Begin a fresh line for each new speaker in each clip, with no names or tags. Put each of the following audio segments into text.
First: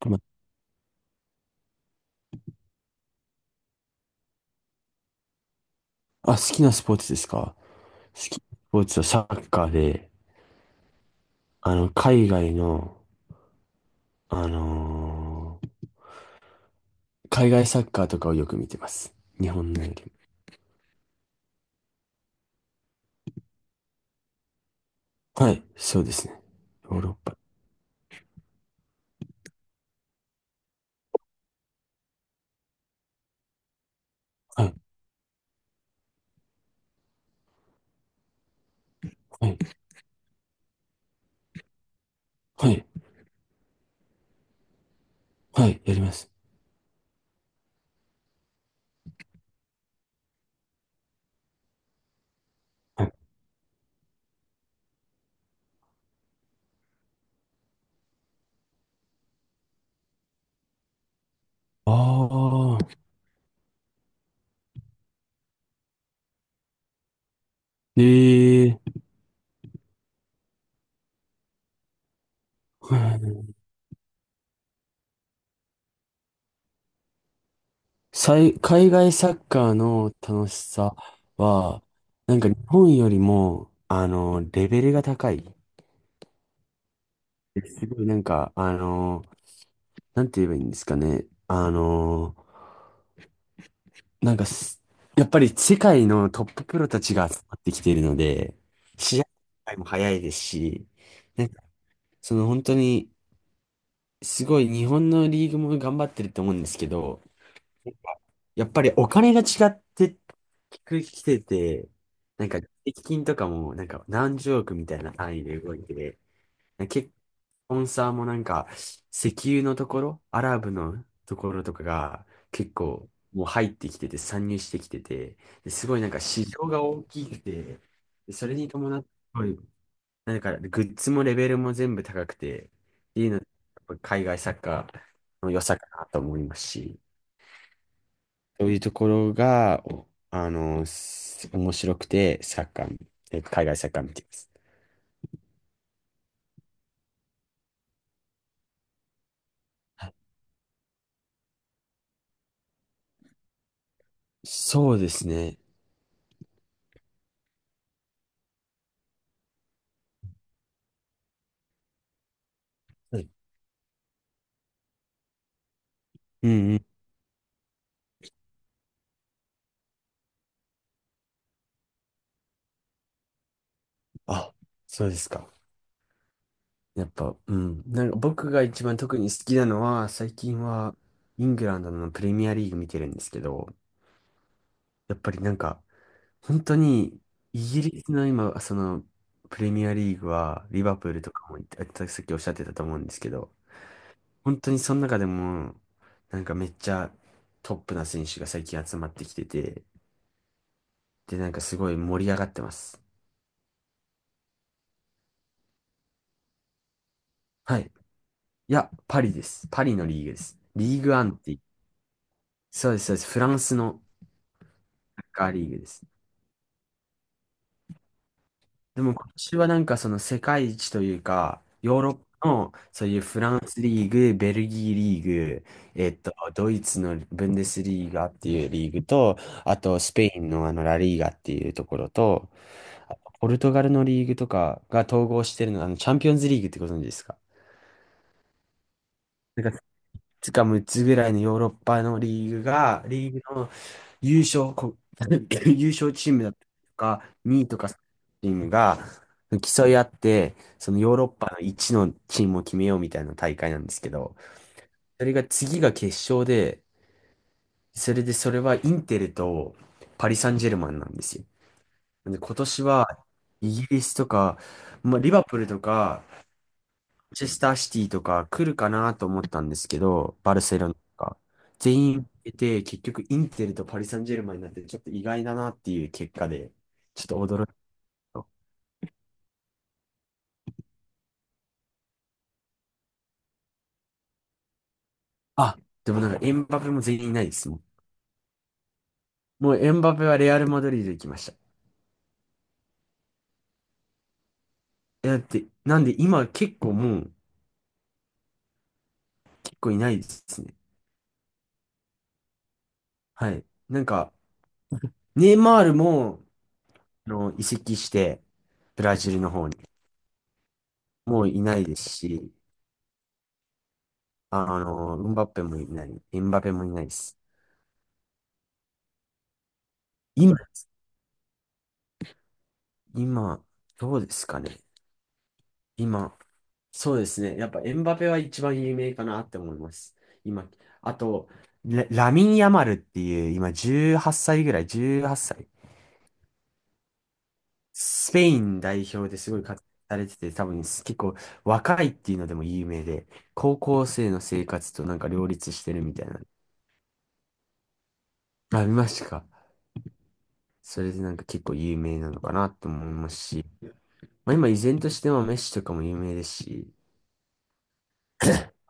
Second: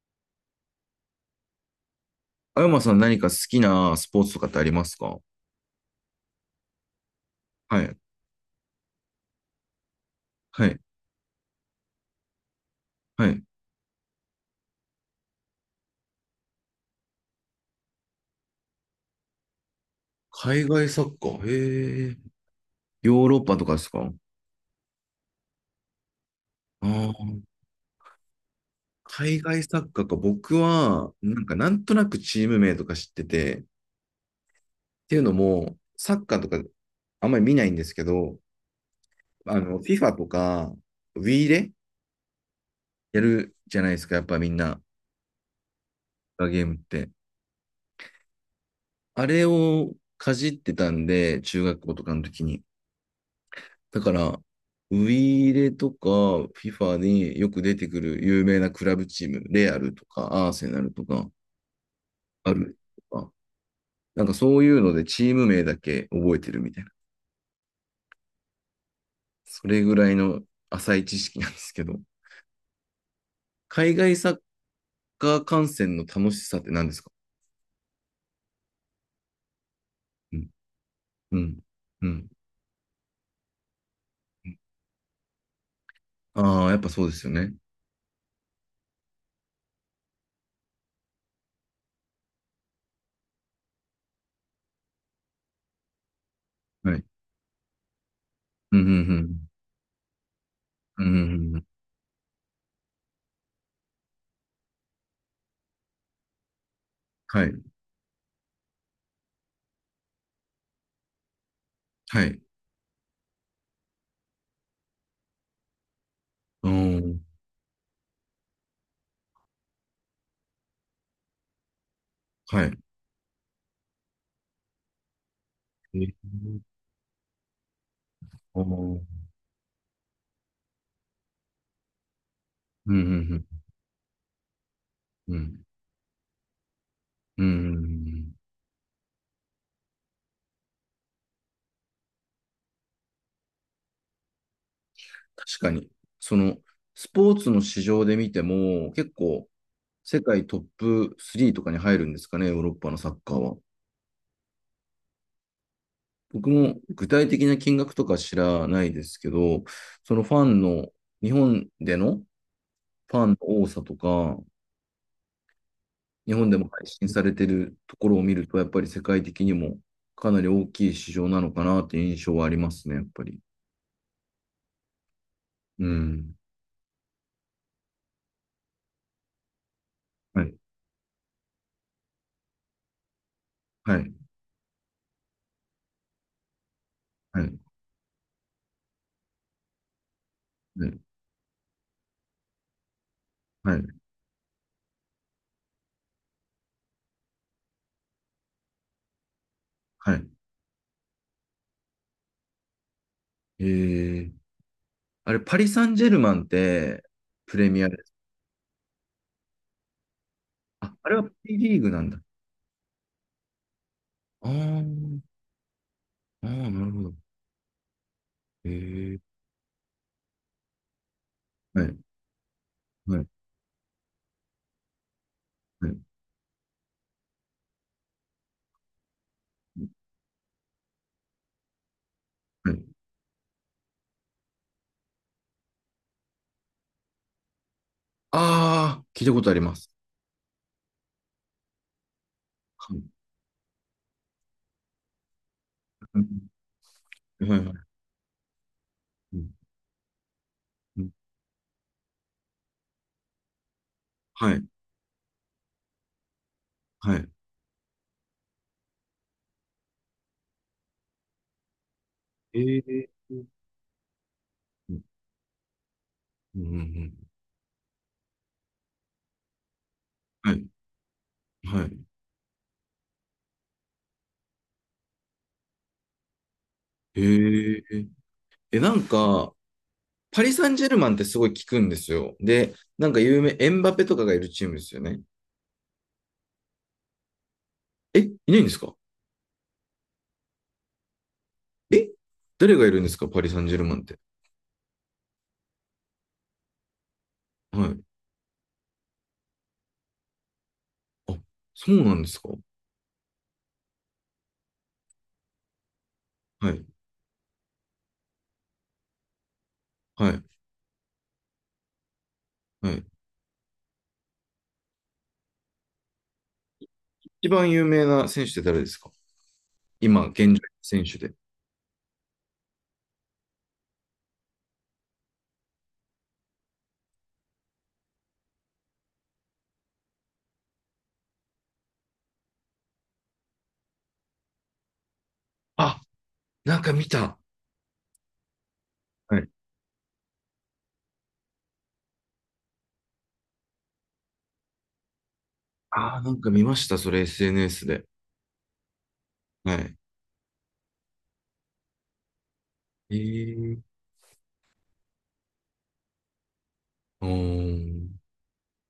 ま
あやまさん、何か好きなスポーツとかってありますか？
好きなスポーツですか？
はい。
好きなスポーツはサッカーで、
はい。
海外の、
はい。
あのー海外サッカーとかをよく見てます。日本のより
海外サッカー。へえ。ヨーロッパとかですか？あ
も。はい、そうですね。
あ
ヨーロッパ。
ー。海外サッカーか。僕は、なんかなんとなくチーム名とか知ってて、っ
はい、
ていうのも、サッカーとかあんまり見ないんですけど、
はい、
FIFA とか、Wii で
はい、
やるじゃないですか。やっぱみんな、
はい、やります。
ゲームって。あれをかじってたんで、中学校とかの時に。
はい、
だから、ウイイレとか FIFA によく出てくる有名なクラブチーム、レアルとかアーセナルとか、
あ
アル
あ、
とか、なんかそういうのでチーム名だけ覚えてるみたいな。
ええ
それぐらいの浅い知識なんですけど、
ー、
海外サッカー観戦の楽しさって何ですか？
海外サッカーの
うん。
楽しさ
うん。
は、
うん。
なんか日本よりも、レベルが高い。
ああ、やっぱそうですよね。
すごいなんか、なんて言えばいいんですかね。あのーなんかす、やっぱり世界のトッププロ
は
た
い。
ちが集まってきているので、
うん、う
試
ん、
合も早いですし、
うん。うん、うんう
なん
んう
か、
ん。
その本当に、すごい日本のリーグも頑張ってると思うんですけど、
はい。
やっぱりお金が違ってきてて、
はい。
なんか、税金とかもなんか何十億みたいな単位で動いて、
う
結構、
ん。
スポンサーもなんか、石油のところ、アラブのところとかが
は
結
い。
構もう入ってきてて、参入してきてて、ですご
え
いなんか市
ー、
場が大きくて、でそれ
あ
に伴
ー、
って、すごいなんかグッズもレベルも全部高くて、っ
うん、うん、う
ていうの、や
ん。
っぱ海外サッカー
う
の良
ん、
さかなと思いますし、
うーん。
そういうところが、おあの、す面白くて、サッカー、海外サッカー見てます。
確かに。その、スポーツの市場で見ても、結構、
はい、
世界トップ3とかに入るんですかね、ヨーロッパのサッカーは。
そうですね。
僕も具体的な金額とか知らないですけど、そのファンの、日本でのフ
う
ァン
ん、
の多さとか、日
う
本でも
ん、
配信されてるところを見ると、やっぱり世界的にもかなり大きい市場なのかなっていう印象はありますね、やっぱり。
あ、そうですか。
うん。
やっぱ、うん。なんか僕が一番特に好きなのは、最
はい。
近はイングランドのプレミアリーグ見てるんですけど、
はい。
やっぱりなんか、本当に
は
イ
い。
ギリスの今、そのプレミアリーグは、リ
は
バ
い。
プールとかも、さっきおっしゃってたと思うんですけど、
はい。
本当にその中でも、なんかめっちゃトップな選手が最近集まってきてて、
はい。
で、なんかすごい盛り上がってます。
えー、あれ、パリ・サンジェルマンって、プレ
は
ミア
い。
です。
いや、パリです。パリのリーグです。
あ、
リー
あ
グ
れ
ア
は
ンっ
P
て、
リーグなんだ。
そうです、そうです。フランスの、
あー、
サッカーリーグです。
あー、なるほど。へ
でも
え。
今年はなんかその世界一というか、
はい、
ヨーロッパのそう
は
いう
い、
フランスリーグ、ベルギーリーグ、
はい、
ドイツのブンデスリーガっていうリーグと、あとスペインのあのラリーガっていうところと、
はい。
あとポルトガルのリーグとかが統合してるのが、あのチャンピオンズリーグってご存知ですか？
ああ、聞いたことあり
なん
ま
か
す。
つか6つぐらいのヨーロッパのリーグ
はい、
が、リーグの優勝、こ 優勝
う
チームだったり
ん、
とか、
は
2
い、
位
はい、
とかチームが
うん、
競い合って、その
うん、
ヨーロッパの1のチームを決めようみたいな大会なんですけど、
はい、
それが次が決勝で、
はい。
それでそれはインテルとパリ・サンジェルマンなんですよ。なんで今
え
年は
え。う
イギリスとか、
ん、
まあ、リバプールとか
うん、うん。
マンチェスターシティとか来るかなと思ったんですけど、
は
バル
い、
セロナとか。
はい。
全員出て、結局インテルとパリ・サンジェルマンになって、ちょっと意外だなっていう結果で、
へ
ちょっと驚い
え。
た。
え、なんか、パリ・サンジェルマンってすごい聞くんですよ。で、なんか有名、エンバペとかがいるチームですよね。
あ、でもなんかエンバペも全員いないですもん。
え、いないんですか？
もうエンバペはレアル・マドリード行きました。
え、誰がいるんですか、パリ・サンジェルマンって。
え、だって、なんで今結構もう、
はい。
結構いないですね。
あ、そうなんですか。は
はい。なんか、ネイマールも、
い。
移籍して、ブラジルの方に。
はい。
もういないですし、
はい。
ウンバッペもいない、エンバペもいないです。
一番有名な選手って誰ですか？今、現状
今
選手で。
今、どうですかね。今、そうですね。やっぱエムバペは一番有名かなって思います。今、あと、ラミン・ヤマルっていう、今18歳ぐらい、18歳。
あ、なんか見た。
スペイン代表で
はい。
すごい活躍されてて、多分結構若いっていうのでも有名で、高校生の生活となんか両立してるみ
ああ、
たい
なん
な。
か見ました。それ SNS で。
あ、見ましたか。
はい。
それでなんか結構有名なのかなと思い
え
ますし、
ー。
まあ、今依然としてはメッシとかも有名ですし、
うーん。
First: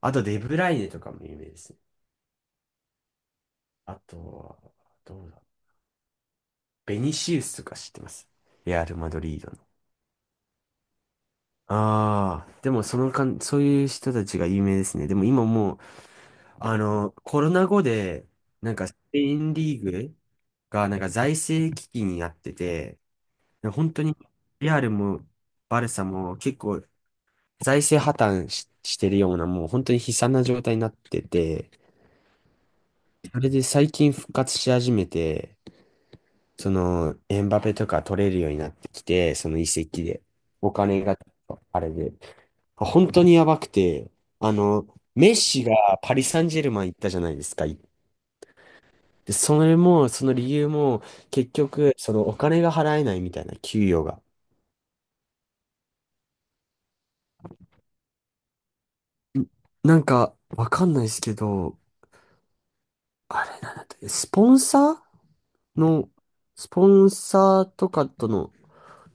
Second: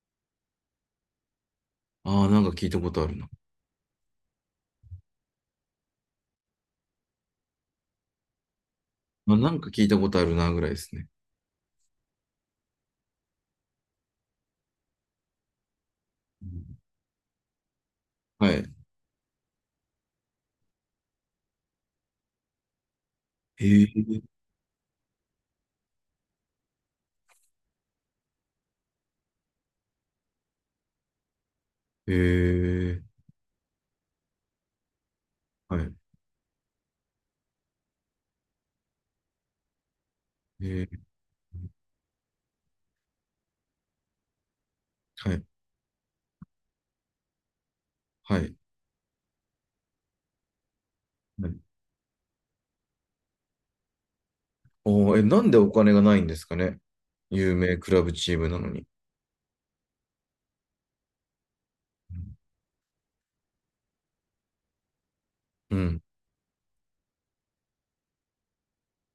あとデブライネとかも有名ですね。
ああ、なんか聞いたことあるな。
あとは、どうだ。ベニシウスとか知ってます。レアル・マド
まあ、
リー
な
ドの。
んか聞いたことあるな、ぐらいですね。
ああ、でもそのかん、そういう人たちが有名ですね。でも今もう、
うん。
コロナ後で、
はい。
なんかスペインリーグがなんか財政危機になってて、
え
本当に
ー。
レアルもバルサも結構財政破綻し、してるような、もう本当に悲惨な状態になってて、
えー。
それで最近復活し始めて、
はい。
その、エンバペとか取れるようになってきて、その移籍で。お
えー。
金が、あれで。本当にやばくて、あの、メ
は
ッ
い。
シがパリ・サンジェルマン行ったじゃないですか。で、
はい。
それも、その理由も、
は
結
い。
局、そのお金が払えないみたいな、給与が。
おー、え、なんでお金がないんですかね、有名クラブチームなのに。
んなんか、わかんないですけど、あれなんだって、スポンサー
うん。
の、スポンサーとかとの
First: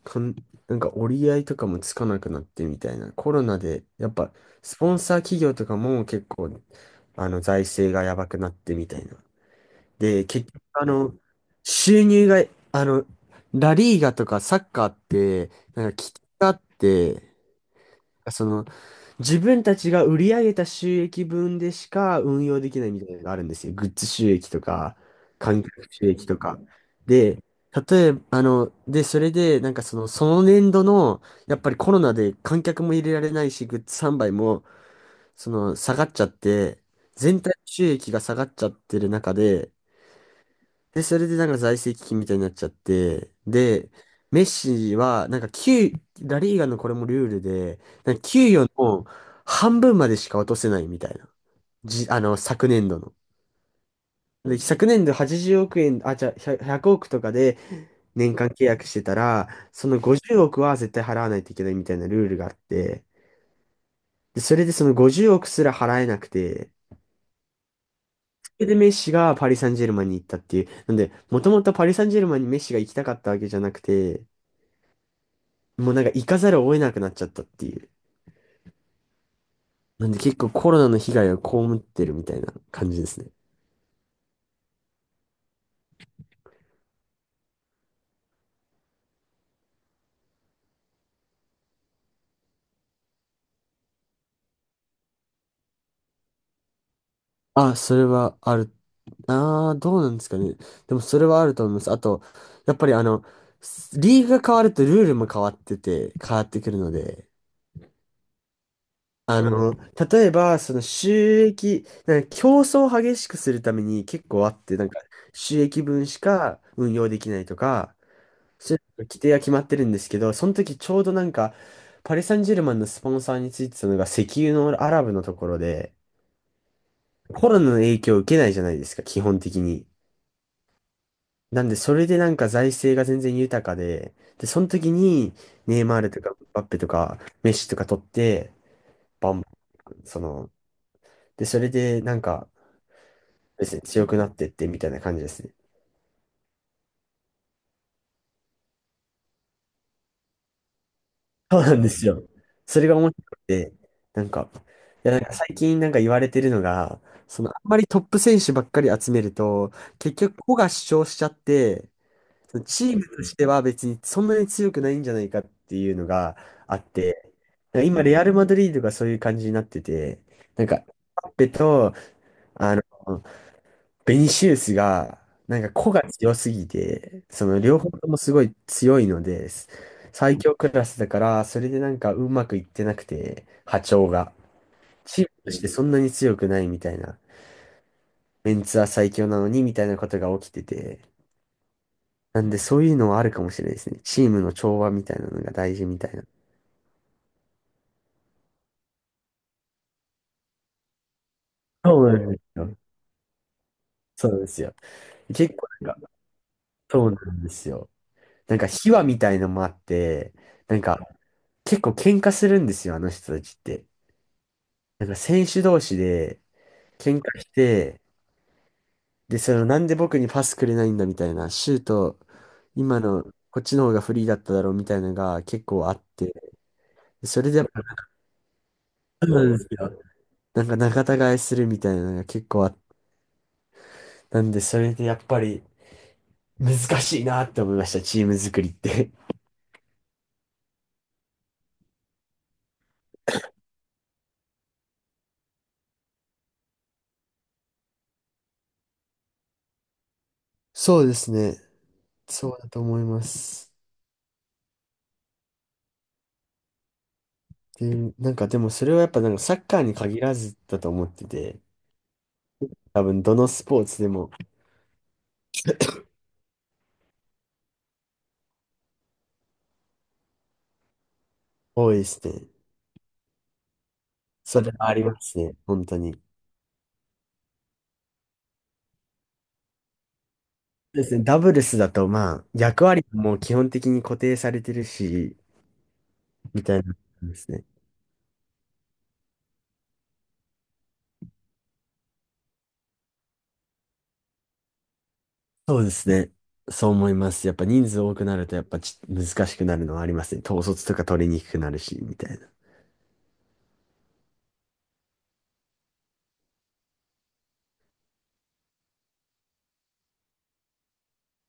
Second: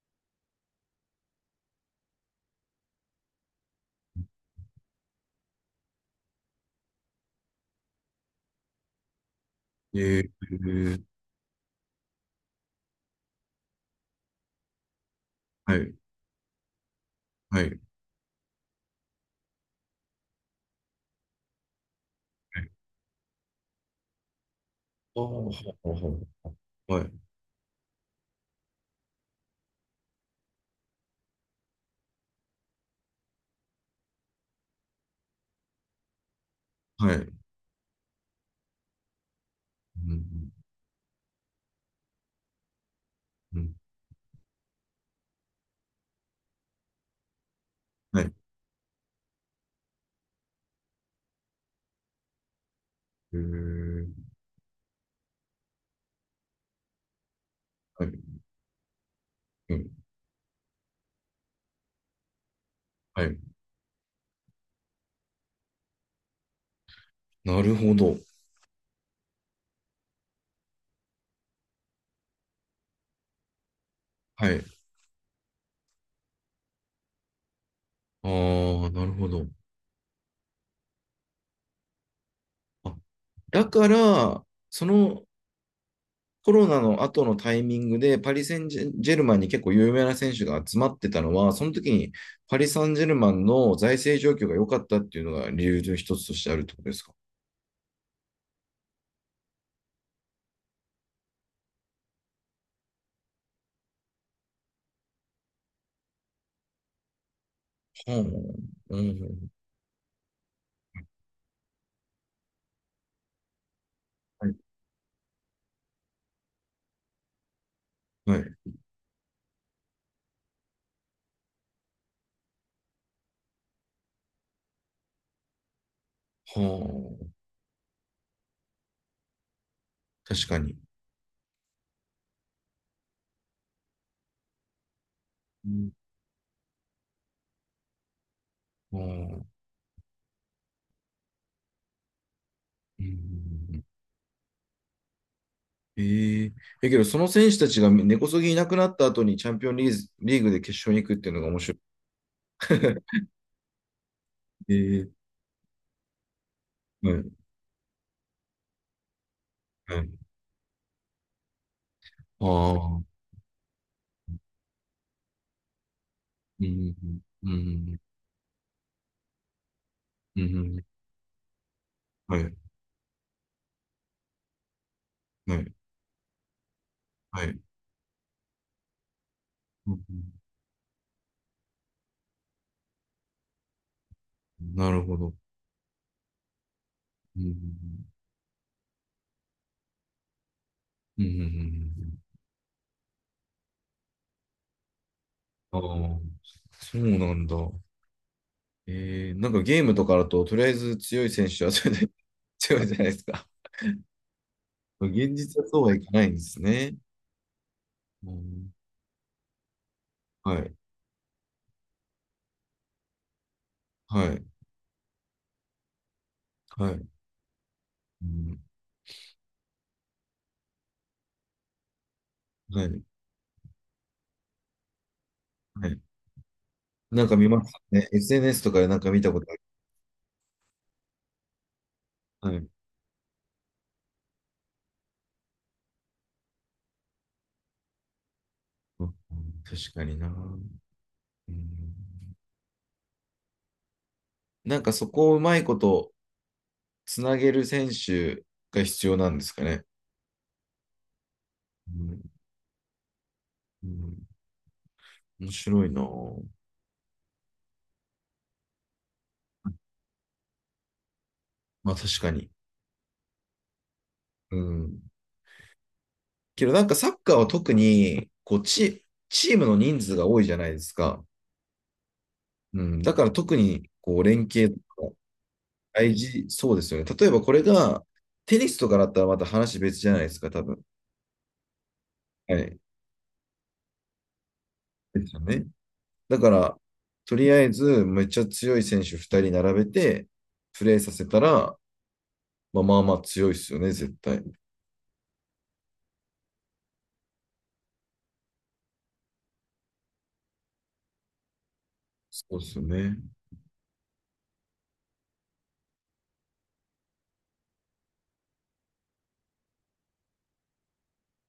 かん、なんか折り合いとかもつかなくなってみたいな。コロナで、やっぱ、スポンサー企業とかも結構、財政がやばくなってみたいな。で、
ええ、
結局、収入が、あの、ラリーガとかサッカーって、
は
なん
い、
か、危機があって、
はい、はい。
その、自分たちが売り上げた収益分でしか運用できないみたいなのがあるんですよ。グッズ収益とか、
ああ、は
観客
あ、
収益
は
とか。
あ、はい、
で、例えば、それで、なんかその、その年度の、やっぱりコロナで観客も入れられないし、グッズ販売も、その、下がっちゃって、
はい。
全体収益が下がっちゃってる中で、
うん、
で、それでなんか財政危機みたいになっちゃって、
うん、
で、メッシは、なんか給、ラリーガのこれもルールで、なん
は
か
い。
給与の半分までしか落とせないみたいな。じ、あの、昨年度の。
えー、
で、昨年度80億円、あ、じゃあ、100億とかで
はい、
年間契約してたら、
う
そ
ん、
の50億は絶対払わないといけないみたいなルールがあって、
はい。
で、それでその50億すら払えなくて、
なるほど。
それでメッシがパリ・サンジェルマンに行ったっていう。なんで、もともとパリ・サンジェルマンにメッシが行きたかったわけじゃなくて、
はい。
もうなんか行かざるを得なくなっちゃったっていう。
ああ、なるほど。
なんで結構コロナの被害を被ってるみたいな感
あ、
じですね。
だから、そのコロナの後のタイミングで、パリ・センジェジェルマンに結構有名な選手が集まってたのは、その時にパリ・サンジェルマンの財政状況が良かったっていうのが理由の一つとしてあるってことですか。
あ、それはある。ああ、どうなんですかね。でもそれはあると思います。あと、やっぱりリーグが変わるとルールも変わってて、変わってくるので、
はあ、う
あ
ん、
の、例えば、その収益、なんか競争を激しくするために結構
は
あ
い、
って、なんか収益分しか運用できないとか、
はい。
規定は決まってるんですけど、その時ちょうどなんか、パリ・サンジェルマンのスポンサーについてたのが石油のアラブのところで、
は
コロナの影響を受けないじゃないですか、基本的に。
あ、確かに。
なんで、それでなんか財政が全然豊かで、で、その時に、
う
ネイ
ん。
マールとか、バッペとか、メッシとか取って、
う
バン
ん、
バン、それでなんか、
う
ですね、
ん。
強くなってってみたいな感じですね。
えええ、けど、その選手たちが根こそぎいなくなった後にチャンピオンリーズ、リーグで決勝に行くっていうのが
そ
面
う
白
な
い。
んですよ。それが面 白くて、なんか、い
ええ、
や、なんか最近なんか言われてるのが、
はい、
そのあんまりトップ選手ばっかり集めると、
はい。
結局個が主張しちゃって、
あ
そのチー
あ、
ムとしては別にそんなに強くないんじゃないかっていうのが
う
あっ
ん、
て、
う
なんか
ん、
今レアル・マドリードがそういう感じになってて、
う
なんか、エ
ん、
ムバペと、
はい、
あの、ベニシウスが、
は
なんか
い、
個が強すぎて、
は
その
い。
両方ともすごい強いのです。
うん、
最強クラスだから、それでなんかうまくいってなくて、波長が。
なるほ
チー
ど。
ムとしてそんなに強くないみたいな。
うん、
メンツは最強なのにみたいなことが起きてて。
うん、うん、
なんでそういうのはあるかもしれないですね。チームの調和みたいなのが大
あ
事みたい
あ、
な。
そうなんだ。ええ、なんかゲームとかだと、とりあえず強い選手はそれ
そう
で
なんで すよ。
強いじゃないですか。
そうなんですよ。
現
結
実は
構
そう
な
はい
んか、
かないんですね。
そうなんですよ。
う
なんか
ん、
秘話みたいのもあって、
はい。
なんか結構喧嘩するんですよ、あの人たちって。
はい。
なんか選手同士で
はい。
喧嘩して、
うん、
で、そのなんで僕にパスくれないんだみたいな、シュート、
は
今
い。
のこっちの方がフリーだっただろうみたいなのが結
は
構あ
い。
って、
なんか
そ
見
れで
ま
やっ
す
ぱ、
ね。SNS とかでなんか見
そ
た
う
こ
な
と
ん
あ
で
る。
すよ。なんか仲違いするみたいなのが結
はい。う
構あっ
ん、
て、なんでそれでやっぱり難しいなって思いました、チーム作りって。
確かにな。うん、なんかそこをうまいことつなげる選手が必要なんですかね。
そうですね。
うん、
そうだと思います。
うん、面白いな。
で、なんかでもそれはやっぱなんかサッカーに限らずだと思ってて、
まあ確かに。
多分どのスポーツでも
うん。けどなんかサッカーは特にこうチ、チームの人数が多いじゃないですか。
多いですね。
うん。だから特にこう連
そ
携
れ
と
はあり
か
ますね、本当
大
に。
事、そうですよね。例えばこれが、テニスとかだったらまた話別じゃないですか、多分。
ですね、ダブルスだとまあ
はい。
役割も基本的に固定されてる
です
し、
よね。だか
みた
ら、
いなこと
と
で
り
す
あ
ね。
えず、めっちゃ強い選手2人並べて、プレーさせたら、まあまあまあ強いですよね、絶対。
そうですね。そう思います。やっぱ人数多くなるとやっぱ難しくなるのはありますね。統率とか取りにくくなるし、みたい
そ
な。
うですよね。